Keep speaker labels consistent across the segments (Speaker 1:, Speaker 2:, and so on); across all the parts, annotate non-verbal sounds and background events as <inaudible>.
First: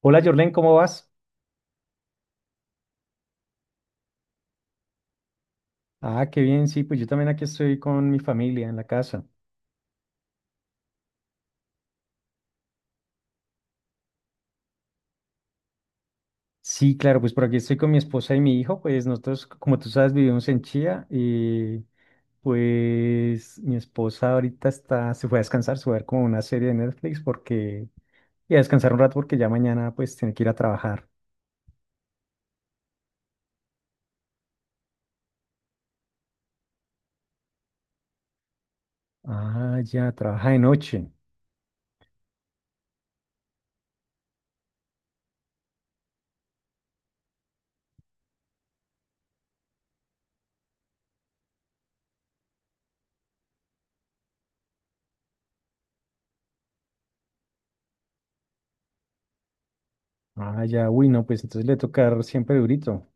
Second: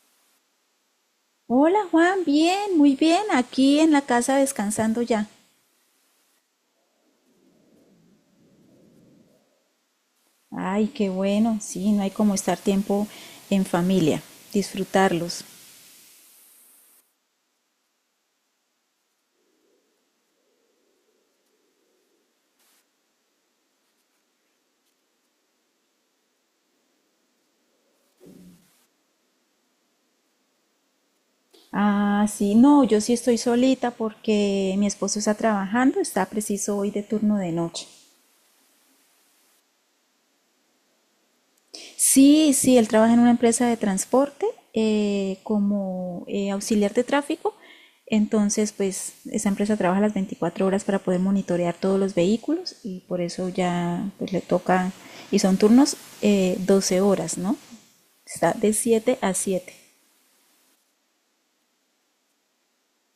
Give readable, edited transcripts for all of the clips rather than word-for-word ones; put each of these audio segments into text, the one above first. Speaker 1: Hola, Jorlen, ¿cómo vas?
Speaker 2: Hola, Juan, bien, muy bien, aquí en la casa descansando ya.
Speaker 1: Ah, qué bien, sí, pues yo también aquí estoy con mi familia en la casa.
Speaker 2: Ay, qué bueno, sí, no hay como estar tiempo en familia, disfrutarlos.
Speaker 1: Sí, claro, pues por aquí estoy con mi esposa y mi hijo, pues nosotros, como tú sabes, vivimos en Chía y pues mi esposa ahorita está, se fue a descansar, se fue a ver como una serie de Netflix porque, y a descansar un rato porque ya mañana pues tiene que ir a trabajar.
Speaker 2: Ah, sí, no, yo sí estoy solita porque mi esposo está trabajando, está preciso hoy de turno de noche.
Speaker 1: Ah, ya, trabaja de noche.
Speaker 2: Sí, sí, él trabaja en una empresa de transporte como auxiliar de tráfico. Entonces, pues esa empresa trabaja las 24 horas para poder monitorear todos los vehículos y por eso ya pues, le toca, y son turnos 12 horas, ¿no? Está de 7 a 7.
Speaker 1: Ah, ya, uy, no, pues entonces le toca siempre durito.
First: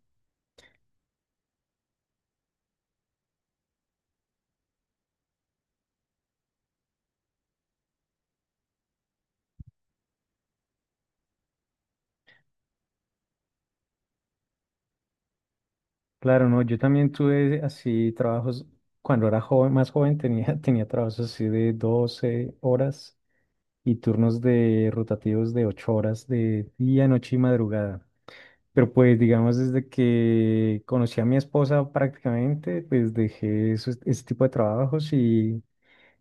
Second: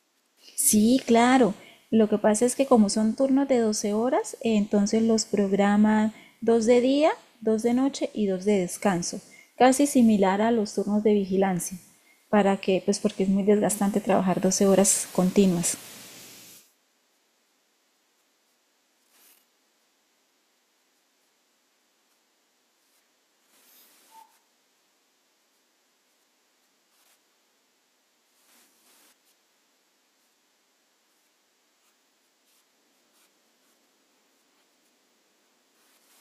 Speaker 2: Sí, claro. Lo que pasa es que como son turnos de 12 horas, entonces los programan dos de día, dos de noche y dos de descanso, casi similar a los turnos de vigilancia, para que, pues porque es muy desgastante trabajar 12 horas continuas.
Speaker 1: Claro, no, yo también tuve así trabajos, cuando era joven, más joven tenía, <laughs> tenía trabajos así de 12 horas y turnos de rotativos de 8 horas de día, noche y madrugada. Pero pues digamos desde que conocí a mi esposa prácticamente, pues dejé ese tipo de trabajos y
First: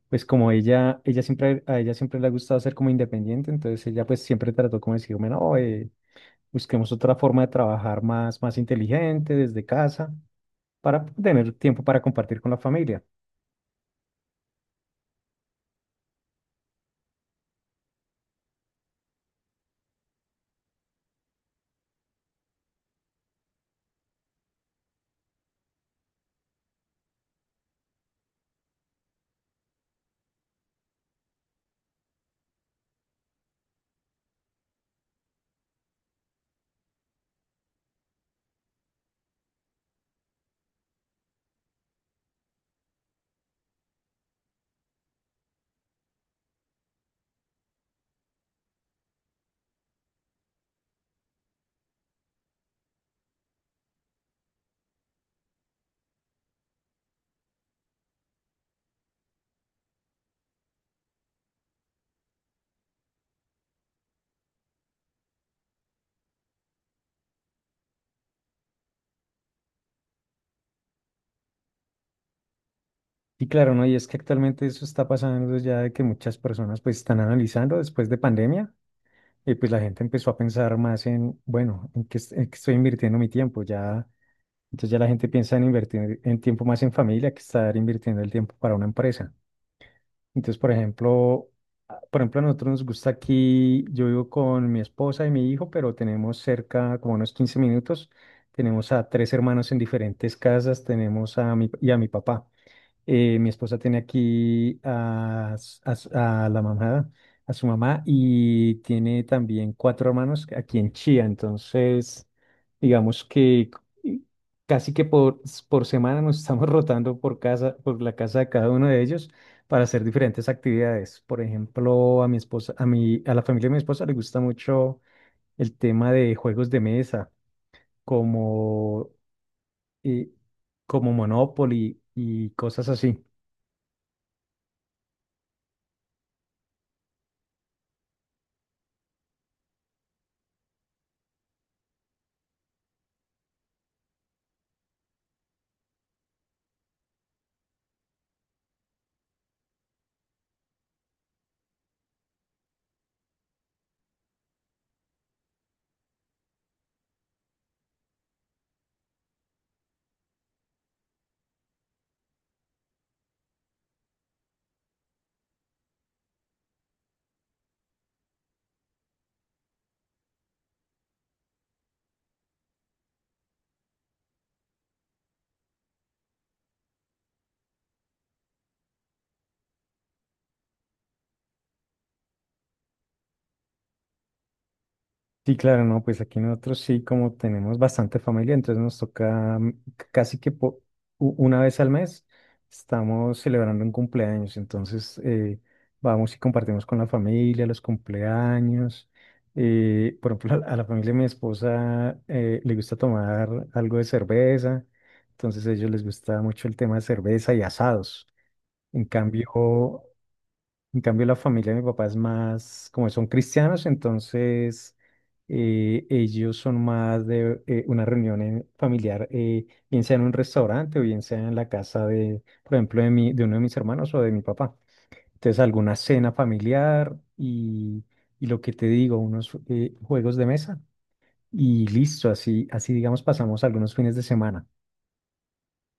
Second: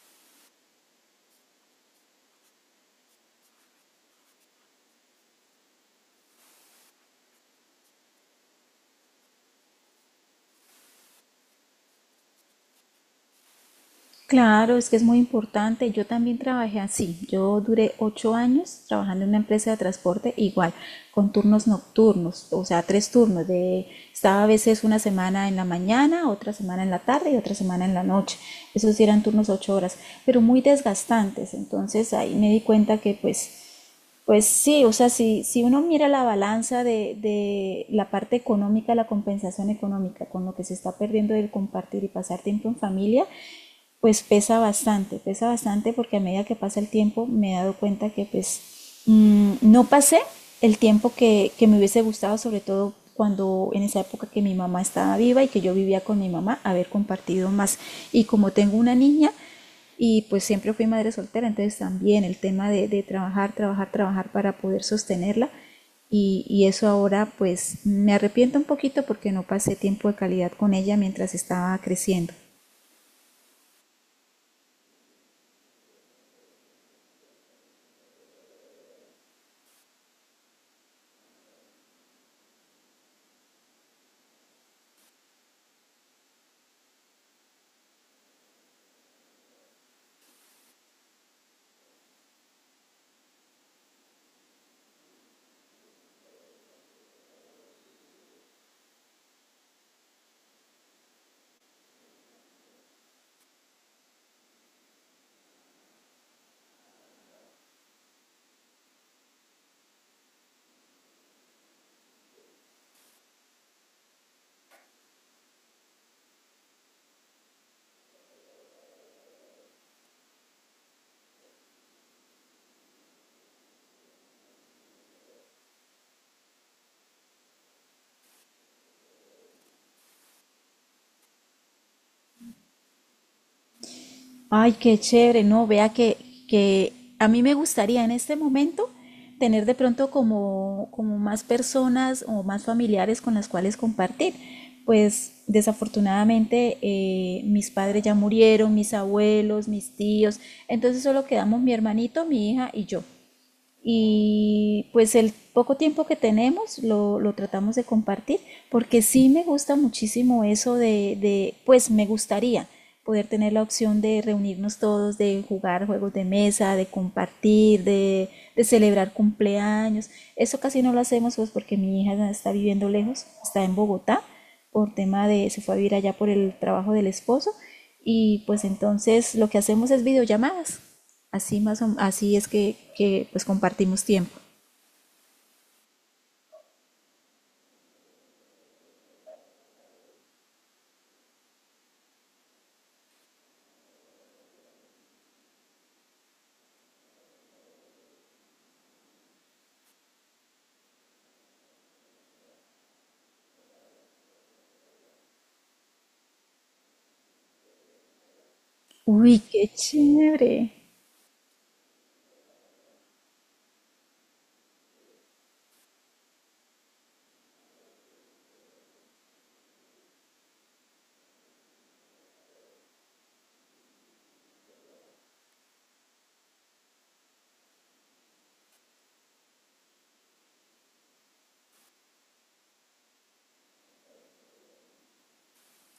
Speaker 1: pues como a ella siempre le ha gustado ser como independiente. Entonces ella pues siempre trató como de decirme, no, busquemos otra forma de trabajar más, más inteligente desde casa para tener tiempo para compartir con la familia.
Speaker 2: Claro, es que es muy importante. Yo también trabajé así. Yo duré 8 años trabajando en una empresa de transporte igual, con turnos nocturnos, o sea, tres turnos. Estaba a veces una semana en la mañana, otra semana en la tarde y otra semana en la noche. Esos sí eran turnos 8 horas, pero muy desgastantes. Entonces ahí me di cuenta que pues sí, o sea, si uno mira la balanza de la parte económica, la compensación económica, con lo que se está perdiendo del compartir y pasar tiempo en familia, pues pesa bastante porque a medida que pasa el tiempo me he dado cuenta que pues no pasé el tiempo que me hubiese gustado, sobre todo cuando en esa época que mi mamá estaba viva y que yo vivía con mi mamá, haber compartido más. Y como tengo una niña, y pues siempre fui madre soltera, entonces también el tema de trabajar, trabajar, trabajar para poder sostenerla eso ahora pues me arrepiento un poquito porque no pasé tiempo de calidad con ella mientras estaba creciendo.
Speaker 1: Y claro, ¿no? Y es que actualmente eso está pasando ya, de que muchas personas pues están analizando después de pandemia, y pues la gente empezó a pensar más en, bueno, ¿en qué, en qué estoy invirtiendo mi tiempo? Ya, entonces ya la gente piensa en invertir en tiempo más en familia que estar invirtiendo el tiempo para una empresa. Entonces, por ejemplo, a nosotros nos gusta aquí, yo vivo con mi esposa y mi hijo, pero tenemos cerca, como unos 15 minutos, tenemos a tres hermanos en diferentes casas, tenemos y a mi papá. Mi esposa tiene aquí a, s- a s- a la mamá, a su mamá, y tiene también cuatro hermanos aquí en Chía. Entonces, digamos que c- casi que por semana nos <laughs> estamos rotando por casa, por la casa de cada uno de ellos para hacer diferentes actividades. Por ejemplo, a la familia de mi esposa le gusta mucho el tema de juegos de mesa, como, eh, como Monopoly y cosas así.
Speaker 2: Ay, qué chévere, no, vea que a mí me gustaría en este momento tener de pronto como más personas o más familiares con las cuales compartir. Pues desafortunadamente mis padres ya murieron, mis abuelos, mis tíos, entonces solo quedamos mi hermanito, mi hija y yo y pues el poco tiempo que tenemos lo tratamos de compartir porque sí me gusta muchísimo eso pues me gustaría poder tener la opción de reunirnos todos, de jugar juegos de mesa, de compartir, de celebrar cumpleaños. Eso casi no lo hacemos pues porque mi hija está viviendo lejos, está en Bogotá se fue a vivir allá por el trabajo del esposo y pues entonces lo que hacemos es videollamadas. Así es que, pues compartimos tiempo.
Speaker 1: Sí, claro, no, pues aquí nosotros sí, como tenemos bastante familia, entonces nos toca, mm, c- casi que po- u- una vez al mes estamos celebrando un cumpleaños. Entonces vamos y compartimos con la familia los cumpleaños. Por ejemplo, <laughs> a la familia de mi esposa, le gusta tomar algo de cerveza, entonces a ellos les gusta mucho el tema de cerveza y asados. En
Speaker 2: Uy, qué
Speaker 1: cambio,
Speaker 2: chévere.
Speaker 1: en cambio, la familia de mi papá es más, como son cristianos, entonces ellos son más de, una reunión familiar, bien sea en un restaurante o bien sea en la casa de, por ejemplo, de uno de mis hermanos o de mi papá. Entonces, alguna cena familiar y lo que te digo, unos, juegos de mesa, y listo, así, así digamos pasamos algunos fines de semana.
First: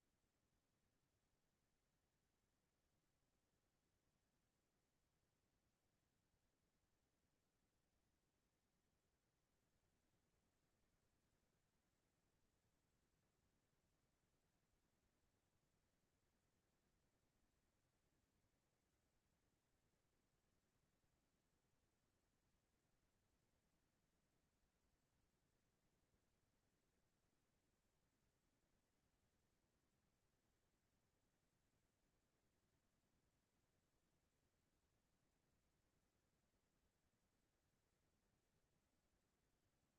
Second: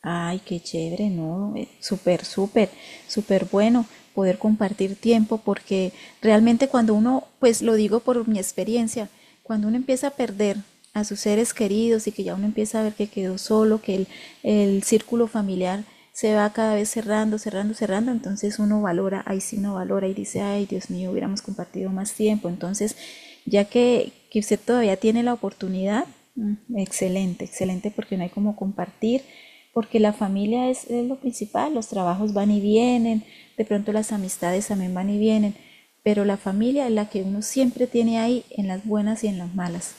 Speaker 2: Ay, qué chévere, ¿no? Súper, súper, súper bueno poder compartir tiempo porque realmente cuando uno, pues lo digo por mi experiencia, cuando uno empieza a perder a sus seres queridos y que ya uno empieza a ver que quedó solo, que el círculo familiar se va cada vez cerrando, cerrando, cerrando, entonces uno valora, ahí sí no valora y dice, ay, Dios mío, hubiéramos compartido más tiempo, entonces ya que usted todavía tiene la oportunidad, excelente, excelente porque no hay como compartir, porque la familia es lo principal, los trabajos van y vienen, de pronto las amistades también van y vienen, pero la familia es la que uno siempre tiene ahí en las buenas y en las malas.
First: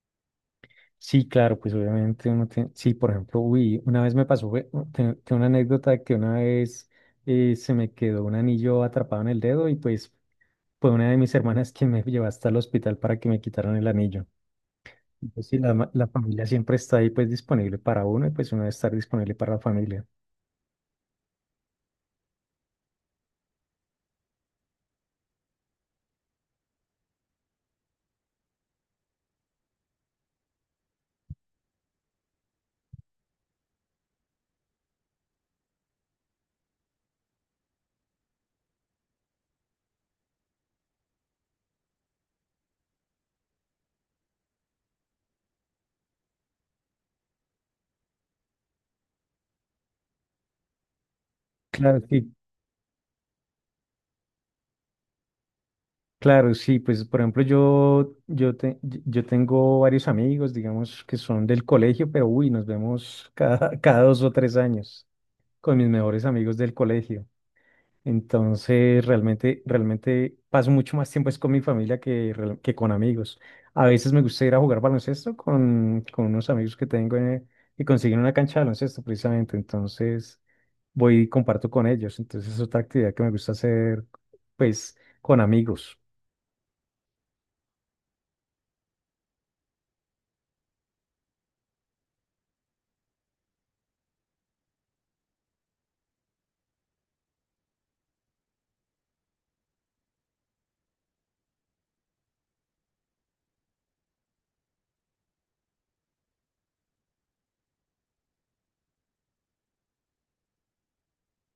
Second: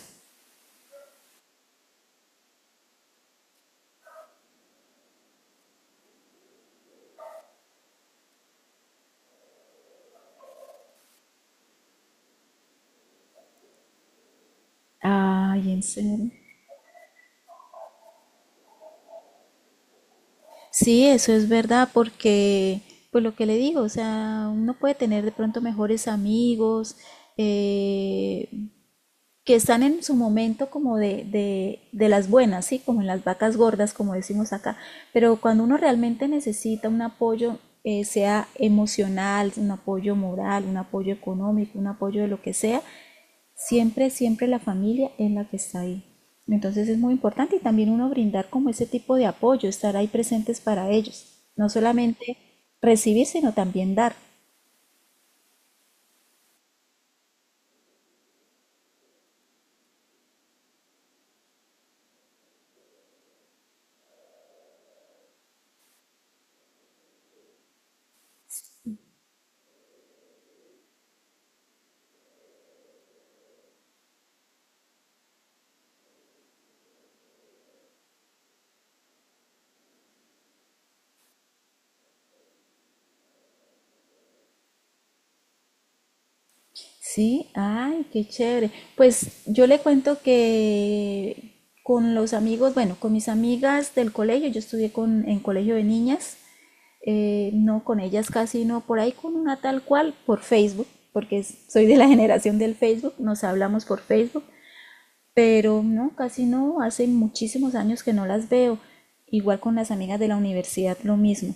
Speaker 1: Sí, claro, pues obviamente uno tiene, sí. Por ejemplo, uy, una vez me pasó, tengo una anécdota de que una vez, se me quedó un anillo atrapado en el dedo, y pues fue una de mis hermanas quien me llevó hasta el hospital para que me quitaran el anillo. Entonces, sí,
Speaker 2: Ay,
Speaker 1: la,
Speaker 2: ¿en
Speaker 1: la
Speaker 2: serio?
Speaker 1: familia siempre está ahí, pues disponible para uno, y pues uno debe estar disponible para la familia.
Speaker 2: Sí, eso es verdad, porque, pues lo que le digo, o sea, uno puede tener de pronto mejores amigos, eh, que están en su momento como de las buenas, ¿sí? Como en las vacas gordas, como decimos acá, pero cuando uno realmente necesita un apoyo, sea emocional, un apoyo moral, un apoyo económico, un apoyo de lo que sea, siempre, siempre la familia es la que está ahí. Entonces es muy importante y también uno brindar como ese tipo de apoyo, estar ahí presentes para ellos, no
Speaker 1: Claro, sí,
Speaker 2: solamente recibir, sino también dar.
Speaker 1: claro, sí, pues por ejemplo, yo tengo varios amigos, digamos, que son del colegio, pero uy, nos vemos cada, <laughs> cada 2 o 3 años. Con mis mejores amigos del colegio, entonces, realmente, realmente paso mucho más tiempo es con mi familia que, que con amigos. A veces me gusta ir a jugar baloncesto con unos amigos que tengo, y consiguen una cancha de baloncesto precisamente. Entonces, voy y comparto con ellos. Entonces, es otra actividad que me gusta hacer, pues, con amigos.
Speaker 2: Sí, ay, qué chévere. Pues yo le cuento que con los amigos, bueno, con mis amigas del colegio, yo estudié en colegio de niñas, no con ellas casi, no por ahí con una tal cual por Facebook, porque soy de la <laughs> generación del Facebook, nos hablamos por Facebook pero no, casi no, hace muchísimos años que no las veo. Igual con las amigas de la universidad, lo mismo.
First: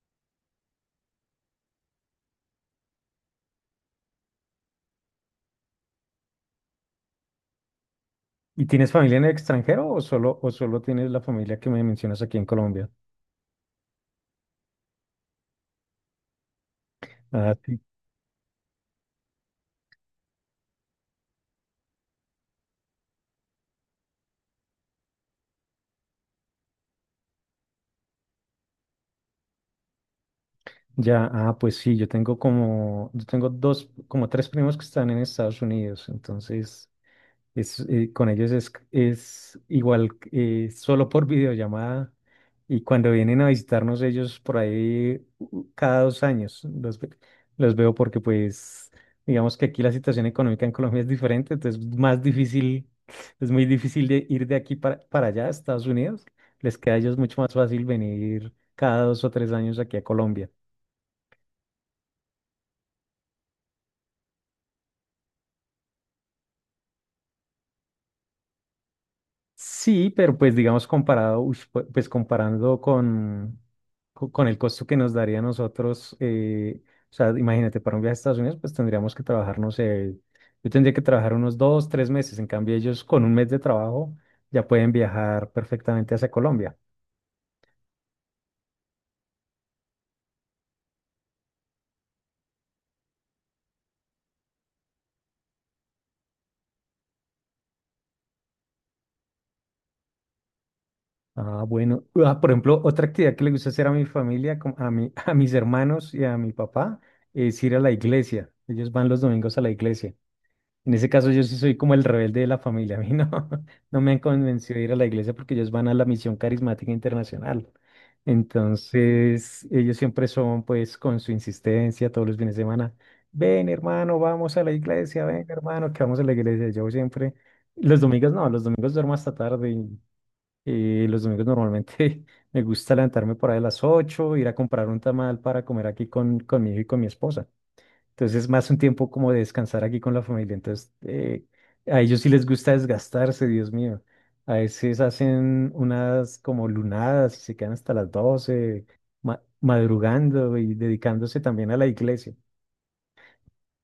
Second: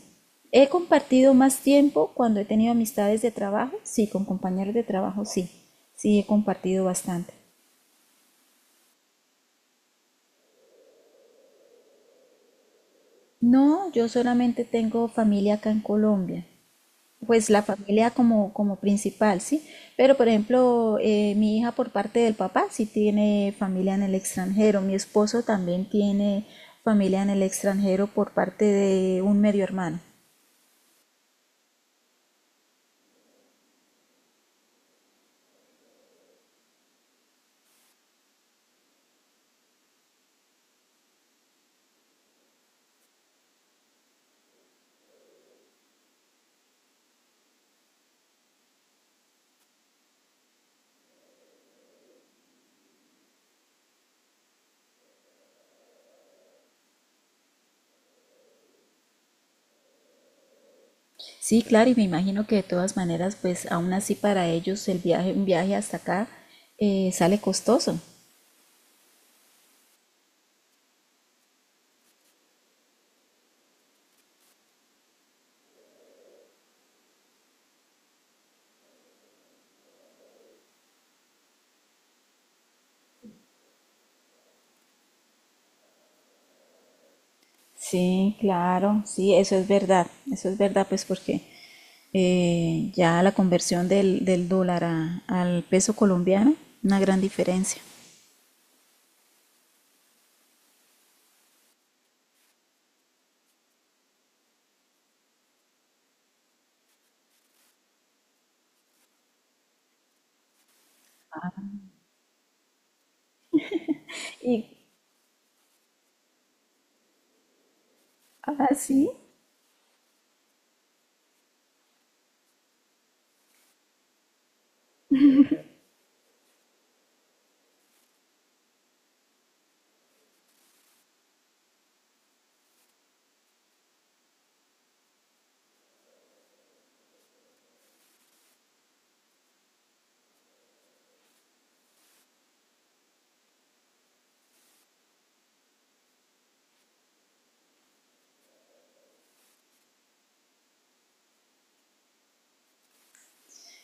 Speaker 2: He compartido más tiempo cuando he tenido amistades de trabajo, sí, con compañeros de trabajo, sí, sí he compartido bastante.
Speaker 1: ¿Y tienes familia en el extranjero, o solo tienes la familia que me mencionas aquí en Colombia?
Speaker 2: No, yo solamente tengo familia acá en Colombia. Pues
Speaker 1: Ah,
Speaker 2: la
Speaker 1: sí.
Speaker 2: familia como principal, ¿sí? Pero por ejemplo, mi hija por parte del papá sí tiene familia en el extranjero, mi esposo también tiene familia en el extranjero por parte de un medio hermano.
Speaker 1: Ya, ah, pues sí, yo tengo dos, como tres primos que están en Estados Unidos. Entonces es, con ellos es igual, solo por videollamada, y cuando vienen a visitarnos ellos por ahí, cada 2 años los veo, porque pues digamos que aquí la situación económica en Colombia es diferente, entonces más difícil. Es muy difícil de ir de aquí para allá a Estados Unidos. Les queda a ellos mucho más fácil venir cada 2 o 3 años aquí a Colombia.
Speaker 2: Sí, claro, y me imagino que de todas maneras, pues aún así para ellos el viaje, un viaje hasta acá sale costoso.
Speaker 1: Sí, pero pues digamos comparado, uy, pues comparando con el costo que nos daría a nosotros, o sea, imagínate, para un viaje a Estados Unidos, pues tendríamos que trabajar, no sé, yo tendría que trabajar unos 2, 3 meses, en cambio ellos con un mes de trabajo ya pueden viajar perfectamente hacia Colombia.
Speaker 2: Sí, claro, sí, eso es verdad, pues porque ya la conversión del dólar al peso colombiano, una gran diferencia.
Speaker 1: Ah, bueno. Ah, por ejemplo, otra actividad que le gusta hacer a mi familia, como a mi, <laughs> a mis hermanos y a mi papá, es ir a la iglesia. Ellos van los domingos a la iglesia. En ese caso, yo sí soy como el rebelde de la familia. <laughs> A mí no, <laughs> no me han
Speaker 2: Y,
Speaker 1: convencido de ir a la iglesia, porque ellos van a la Misión Carismática Internacional.
Speaker 2: ah, sí.
Speaker 1: Entonces, ellos siempre son, pues, con su insistencia todos los fines de semana, ven hermano, vamos a la iglesia, ven hermano, que vamos a la iglesia. Yo siempre, los domingos no, los domingos duermo hasta tarde. Los domingos normalmente <laughs> me gusta levantarme por ahí a las 8, ir a comprar un tamal para comer aquí con mi hijo y con mi esposa. Entonces es más un tiempo como de descansar aquí con la familia. Entonces, a ellos sí les gusta desgastarse, Dios mío. A veces hacen unas como lunadas y se quedan hasta las 12, madrugando y dedicándose también a la iglesia.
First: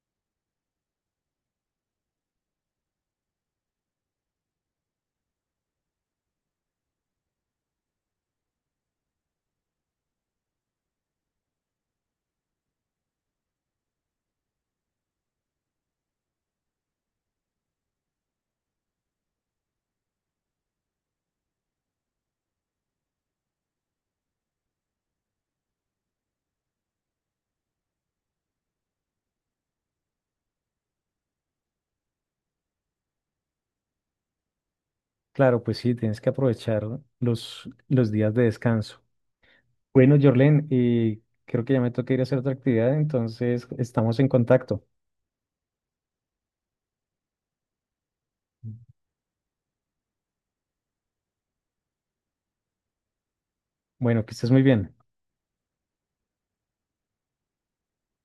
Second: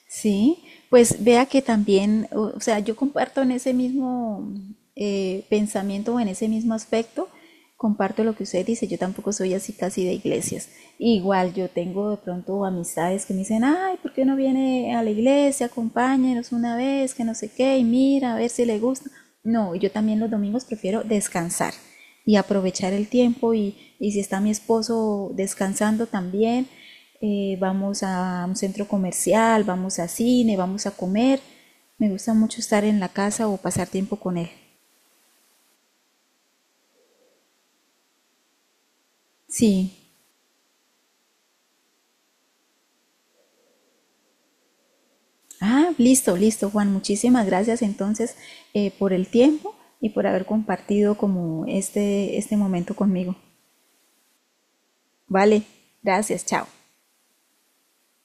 Speaker 2: Sí, pues vea que también, o sea, yo comparto en ese mismo pensamiento o en ese mismo aspecto, comparto lo que usted dice, yo tampoco soy así casi de iglesias. Igual yo tengo de pronto amistades que me dicen, ay, ¿por qué no viene a la iglesia? Acompáñenos una vez, que no sé qué, y mira, a ver si le gusta. No, yo también los domingos prefiero descansar y aprovechar el tiempo y si está mi esposo descansando también vamos a un centro comercial, vamos a cine, vamos a comer. Me gusta mucho estar en la casa o pasar tiempo con él.
Speaker 1: Claro, pues sí, tienes que aprovechar los días de descanso.
Speaker 2: Sí.
Speaker 1: Bueno, Jorlen, y creo que ya me toca ir a hacer otra actividad, entonces estamos en contacto.
Speaker 2: Ah, listo, listo, Juan. Muchísimas gracias entonces por el tiempo y por haber compartido como este momento conmigo.
Speaker 1: Bueno, que estés muy bien.
Speaker 2: Vale, gracias, chao.